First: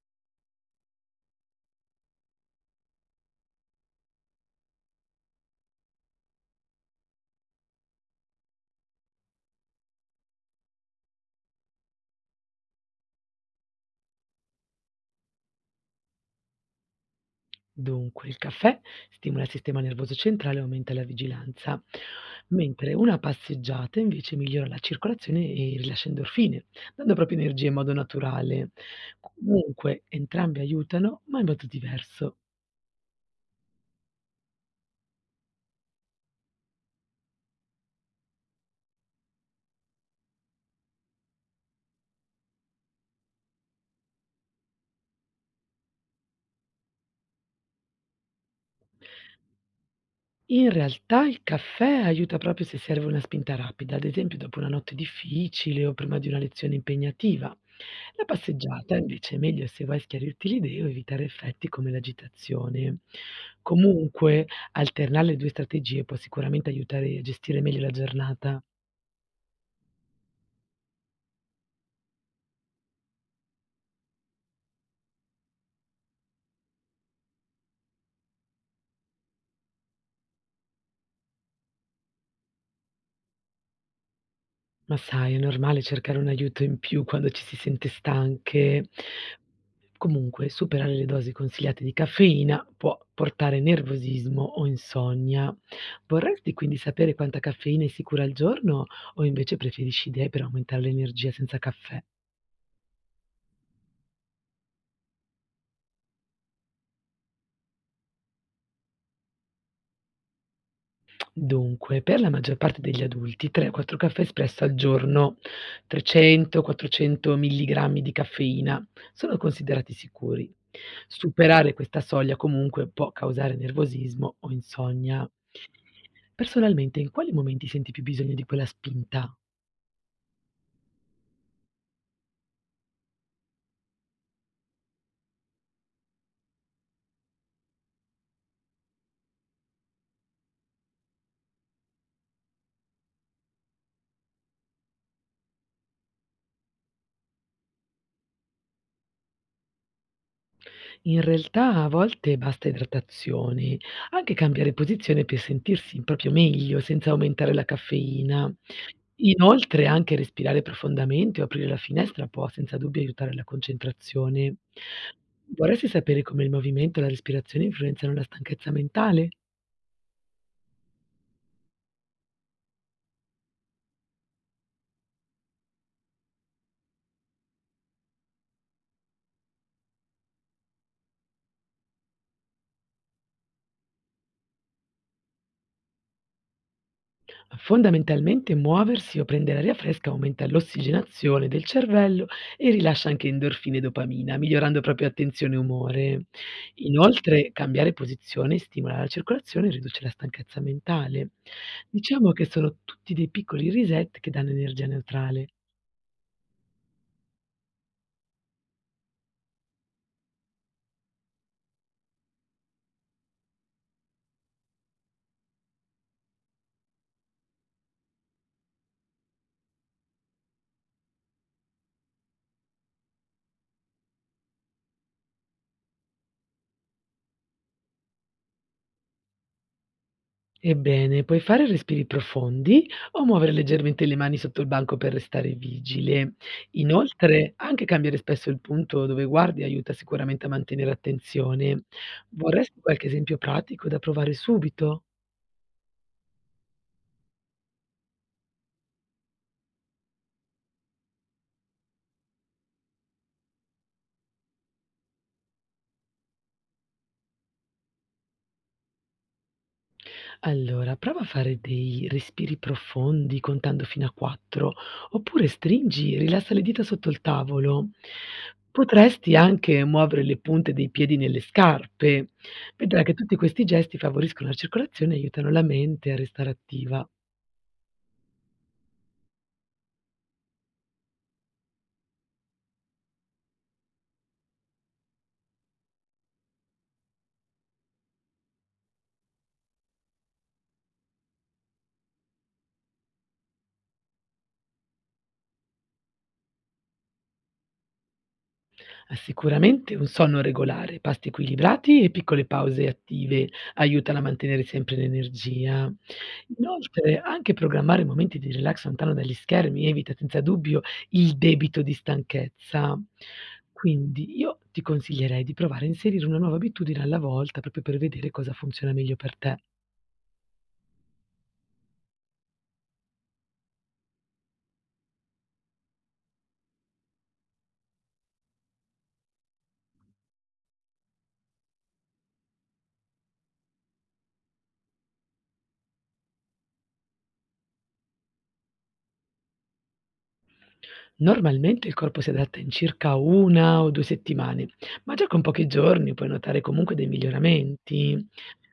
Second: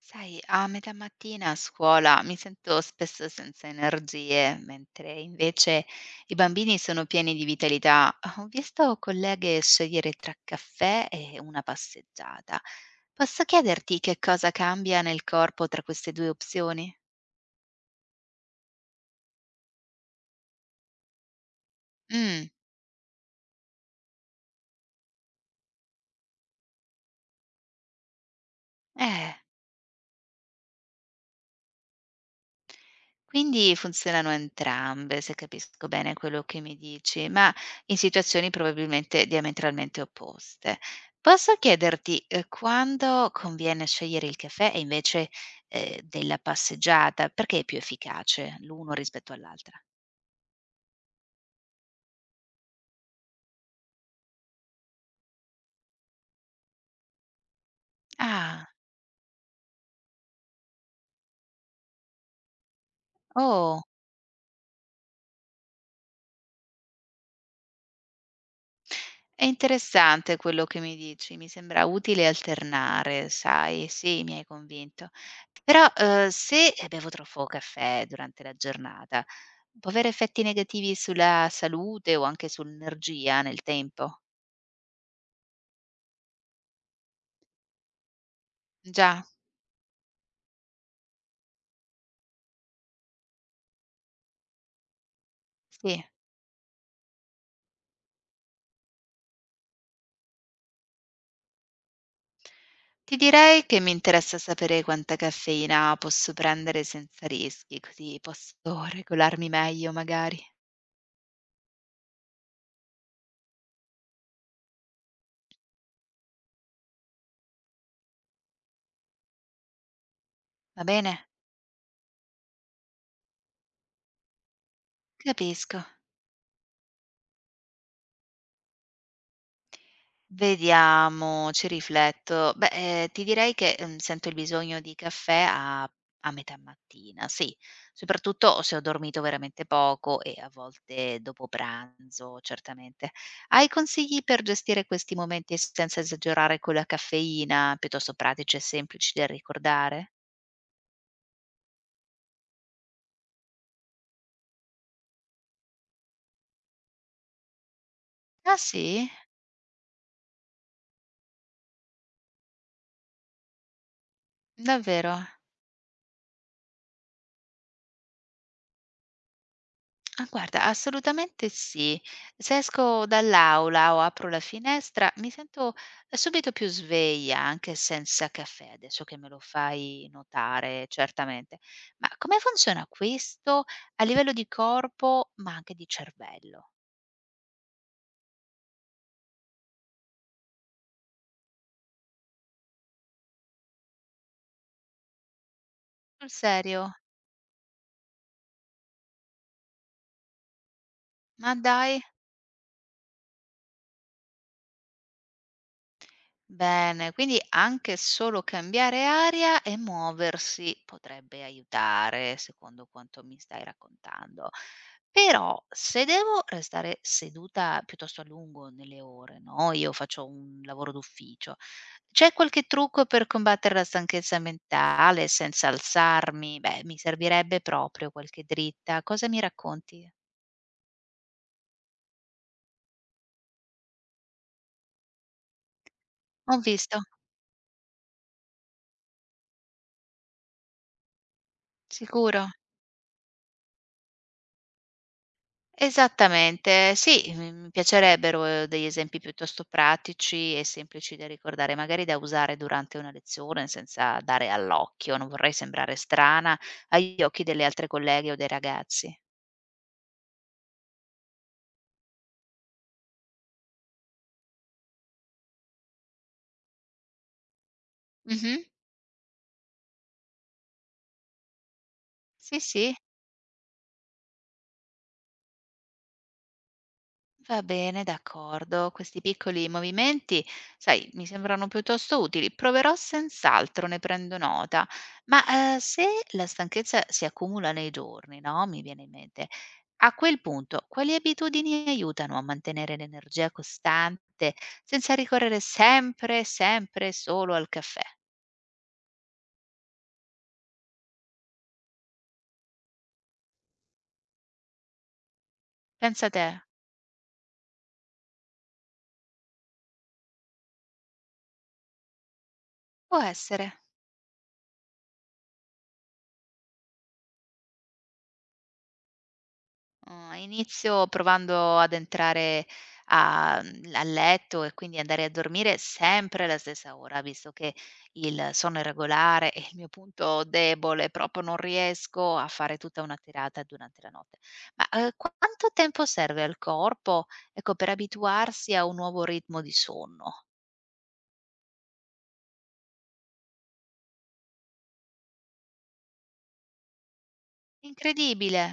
Sai, a metà mattina a scuola mi sento spesso senza energie, mentre invece i bambini sono pieni di vitalità. Ho visto colleghe scegliere tra caffè e una passeggiata. Posso chiederti che cosa cambia nel corpo tra queste due opzioni? Dunque, il caffè stimola il sistema nervoso centrale e aumenta la vigilanza, Mm, mentre una passeggiata invece migliora la circolazione e rilascia endorfine, dando proprio energia in modo naturale. eh. Comunque, entrambi aiutano, ma in modo diverso. Quindi funzionano entrambe, se capisco bene quello che mi dici, ma in situazioni probabilmente diametralmente opposte. Posso chiederti, quando conviene scegliere il caffè e invece, della passeggiata? Perché è più efficace l'uno rispetto all'altra? In realtà il caffè aiuta proprio se serve una spinta rapida, ad esempio dopo una notte difficile o prima di una lezione impegnativa. La Ah, passeggiata invece è meglio se vuoi schiarirti l'idea o evitare effetti come l'agitazione. oh. Comunque, alternare le due strategie può sicuramente aiutare a gestire meglio la giornata. È interessante quello che mi dici, mi sembra utile alternare, sai, sì, mi hai convinto. Però, se bevo troppo caffè durante la giornata, può avere effetti negativi sulla salute o anche sull'energia nel tempo? Ma sai, è normale cercare un aiuto in più quando ci si sente stanche. Già, Comunque, superare le dosi consigliate di caffeina può portare nervosismo o insonnia. sì. Vorresti quindi sapere quanta caffeina è sicura al giorno o invece preferisci idee per aumentare l'energia senza caffè? Ti direi che mi interessa sapere quanta caffeina posso prendere senza rischi, così posso regolarmi meglio magari. Dunque, per la maggior parte degli adulti 3 o 4 caffè espresso al giorno, 300, 400 milligrammi di caffeina, sono considerati sicuri. Va bene? Superare questa soglia comunque può causare nervosismo o insonnia. Capisco. Personalmente, in quali momenti senti più bisogno di quella spinta? Vediamo, ci rifletto. Beh, ti direi che, sento il bisogno di caffè a metà mattina, sì, soprattutto se ho dormito veramente poco e a volte dopo pranzo, certamente. Hai consigli per gestire questi momenti senza esagerare con la caffeina, piuttosto pratici e semplici da ricordare? In realtà a volte basta idratazione, anche cambiare posizione per sentirsi proprio meglio senza aumentare la caffeina. Ah sì? Inoltre anche respirare profondamente o aprire la finestra può senza dubbio aiutare la concentrazione. Davvero? Vorresti sapere come il movimento e la respirazione influenzano la stanchezza mentale? Ah guarda, assolutamente sì. Se esco dall'aula o apro la finestra, mi sento subito più sveglia, anche senza caffè, adesso che me lo fai notare, certamente. Ma come funziona questo a livello di corpo, ma anche di cervello? Fondamentalmente muoversi o prendere aria fresca aumenta l'ossigenazione del cervello e rilascia anche endorfine e dopamina, migliorando proprio attenzione e umore. Sul serio? Inoltre, cambiare posizione stimola la circolazione e riduce la stanchezza mentale. Ma dai! Diciamo che sono tutti dei piccoli reset che danno energia neutrale. Bene, quindi anche solo cambiare aria e muoversi potrebbe aiutare, secondo quanto mi stai raccontando. Però se devo restare seduta piuttosto a lungo nelle ore, no? Io faccio un lavoro d'ufficio. C'è qualche trucco per combattere la stanchezza mentale senza alzarmi? Beh, mi servirebbe proprio qualche dritta. Cosa mi racconti? Ebbene, puoi fare respiri profondi o muovere leggermente le mani sotto il banco per restare vigile. Ho visto, Inoltre, anche cambiare spesso il punto dove guardi aiuta sicuramente a mantenere attenzione. sicuro. Vorresti qualche esempio pratico da provare subito? Esattamente, sì, mi piacerebbero, degli esempi piuttosto pratici e semplici da ricordare, magari da usare durante una lezione senza dare all'occhio, non vorrei sembrare strana agli occhi delle altre colleghe o dei ragazzi. Allora, prova a fare dei respiri profondi contando fino a 4, oppure stringi, rilassa le dita sotto il tavolo. Mh-mh. Potresti anche muovere le punte dei piedi nelle scarpe. Sì, sì. Vedrai che tutti questi gesti favoriscono la circolazione e aiutano la mente a restare attiva. Va bene, d'accordo. Questi piccoli movimenti, sai, mi sembrano piuttosto utili. Proverò senz'altro, ne prendo nota. Se la stanchezza si accumula nei giorni, no? Mi viene in mente. A quel punto, quali abitudini aiutano a mantenere l'energia costante senza ricorrere sempre, sempre solo al caffè? Sicuramente un sonno regolare, pasti equilibrati e piccole pause attive aiutano a mantenere sempre l'energia. Pensa te, Inoltre, anche programmare momenti di relax lontano dagli schermi evita senza dubbio il debito di stanchezza. può essere. Quindi io ti consiglierei di provare a inserire una nuova abitudine alla volta proprio per vedere cosa funziona meglio per te. Mhmm, inizio provando ad entrare a a letto e quindi andare a dormire sempre alla stessa ora, visto che il sonno irregolare è il mio punto debole, proprio non riesco a fare tutta una tirata durante la notte. Ma, quanto tempo serve al corpo, ecco, per abituarsi a un nuovo ritmo di sonno? Normalmente il corpo si adatta in circa 1 o 2 settimane, ma già con pochi giorni puoi notare comunque dei miglioramenti. Incredibile,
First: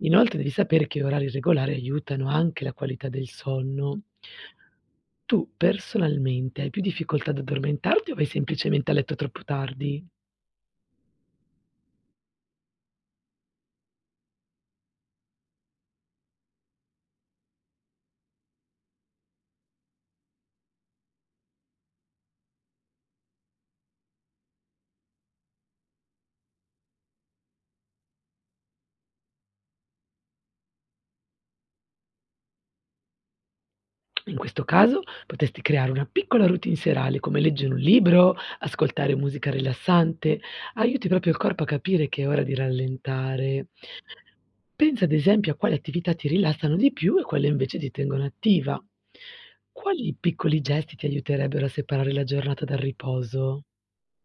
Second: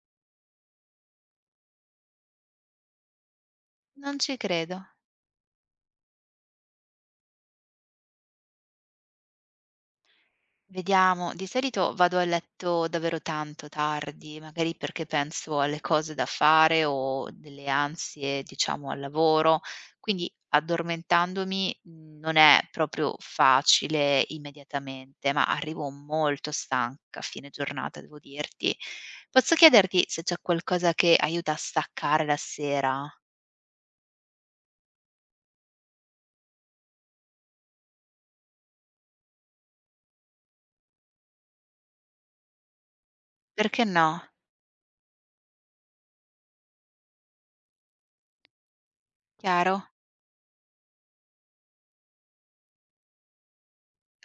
Inoltre devi sapere che orari regolari aiutano anche la qualità del sonno. non ci credo. Tu personalmente hai più difficoltà ad addormentarti o vai semplicemente a letto troppo tardi? Vediamo, di solito vado a letto davvero tanto tardi, magari perché penso alle cose da fare o delle ansie, diciamo, al lavoro, quindi addormentandomi non è proprio facile immediatamente, ma arrivo molto stanca a fine giornata, devo dirti. Posso chiederti se c'è qualcosa che aiuta a staccare la sera? In questo caso potresti creare una piccola routine serale come leggere un libro, ascoltare musica rilassante, aiuti proprio il corpo a capire che è ora di rallentare. Perché no? Pensa ad esempio a quali attività ti rilassano di più e quelle invece ti tengono attiva. Chiaro? Quali piccoli gesti ti aiuterebbero a separare la giornata dal riposo?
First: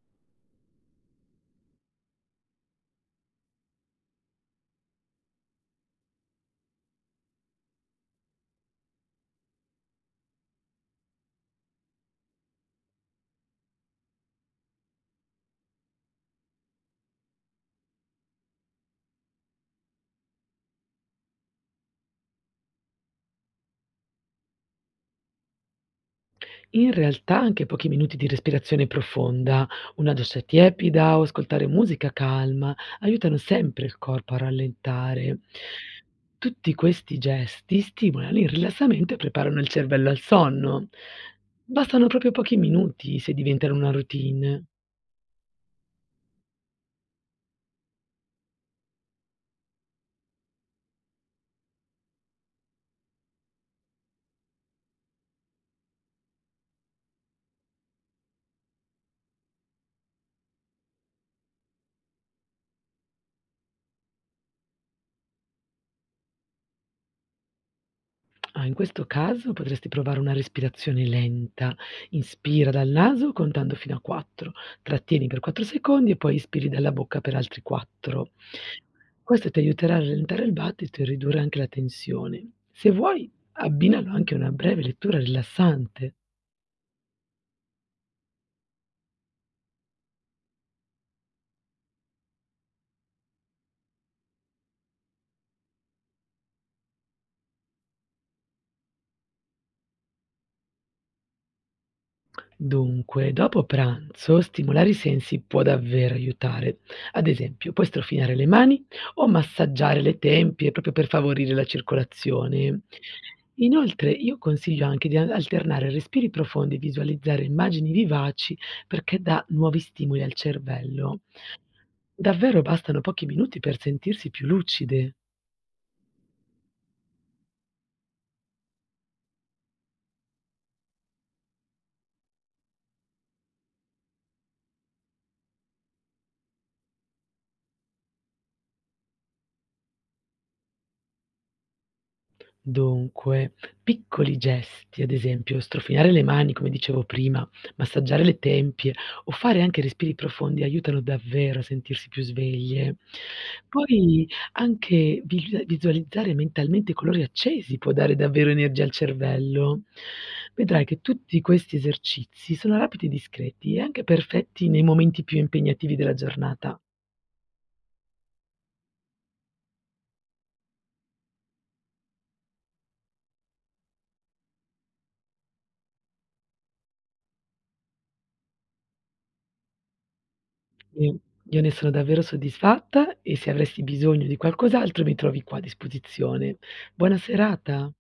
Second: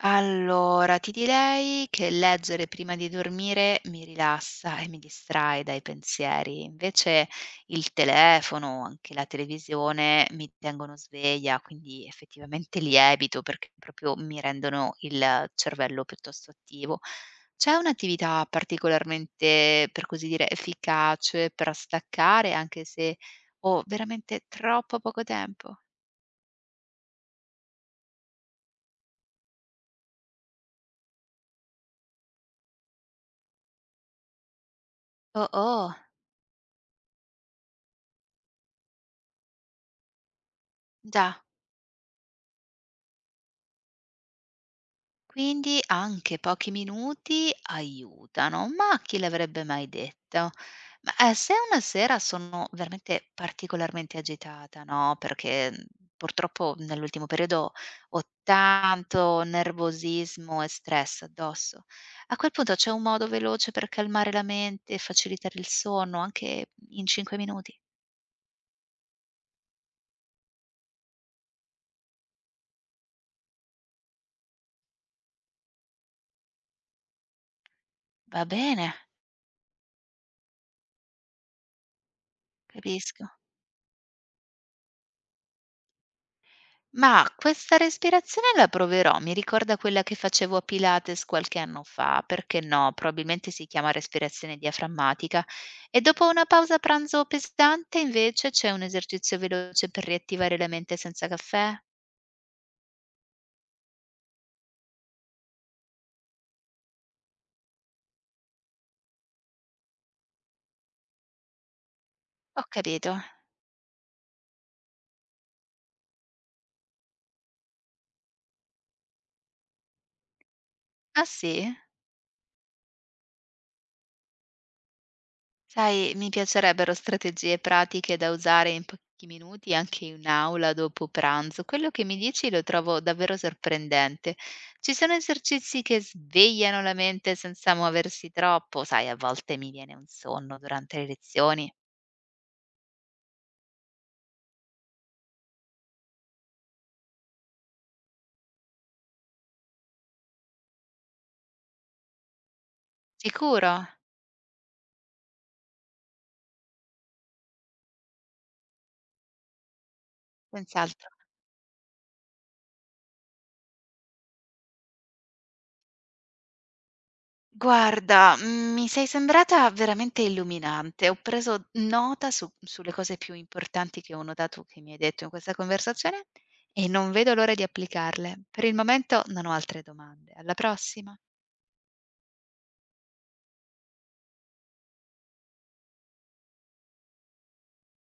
Allora, ti direi che leggere prima di dormire mi rilassa e mi distrae dai pensieri, invece il telefono, anche la televisione mi tengono sveglia, quindi effettivamente li evito perché proprio mi rendono il cervello piuttosto attivo. C'è un'attività particolarmente, per così dire, efficace per staccare, anche se ho veramente troppo poco tempo? In realtà anche pochi minuti di respirazione profonda, una doccia tiepida o ascoltare musica calma aiutano sempre il corpo a rallentare. Oh, oh, Tutti questi gesti stimolano il rilassamento e preparano il cervello al sonno. già. Bastano proprio pochi minuti se diventano una routine. Quindi anche pochi minuti aiutano, ma chi l'avrebbe mai detto? Se una sera sono veramente particolarmente agitata, no, perché, mhmm, purtroppo nell'ultimo periodo ho tanto nervosismo e stress addosso, a quel punto c'è un modo veloce per calmare la mente e facilitare il sonno anche in 5 minuti? Ah, in questo caso potresti provare una respirazione lenta. Inspira dal naso contando fino a 4, trattieni per 4 secondi e poi ispiri dalla bocca per altri 4. Va bene, Questo ti aiuterà a rallentare il battito e ridurre anche la tensione. Se vuoi, capisco. abbinalo anche a una breve lettura rilassante. Ma questa respirazione la proverò, mi ricorda quella che facevo a Pilates qualche anno fa, perché no, probabilmente si chiama respirazione diaframmatica. E dopo una pausa pranzo pesante, invece, c'è un esercizio veloce per riattivare la mente senza caffè? Dunque, dopo pranzo stimolare i sensi può davvero aiutare. Ad esempio, puoi strofinare le mani o massaggiare le tempie proprio per favorire la Ho circolazione. capito. Inoltre, io consiglio anche di alternare respiri profondi e visualizzare immagini vivaci perché dà nuovi stimoli al cervello. Ah sì? Davvero bastano pochi minuti per sentirsi più lucide. Sai, mi piacerebbero strategie pratiche da usare in pochi minuti anche in aula dopo pranzo. Quello che mi dici lo trovo davvero sorprendente. Ci sono esercizi che svegliano la mente senza muoversi troppo, sai, a volte mi viene un sonno durante le lezioni. Dunque, piccoli gesti, ad esempio strofinare le mani, come dicevo prima, massaggiare le tempie o fare anche respiri profondi aiutano davvero a sentirsi più sveglie. Sicuro? Poi anche visualizzare mentalmente i colori accesi può dare davvero energia al cervello. Vedrai che Senz'altro. tutti questi esercizi sono rapidi e discreti e anche perfetti nei momenti più impegnativi della giornata. Guarda, mhmm, mi sei sembrata veramente illuminante. Ho preso nota su sulle cose più importanti che ho notato che mi hai detto in questa conversazione e non vedo l'ora di applicarle. Per il momento non ho altre domande. Alla prossima. Sì, io ne sono davvero soddisfatta e se avresti bisogno di qualcos'altro mi trovi qua a disposizione. Buona serata.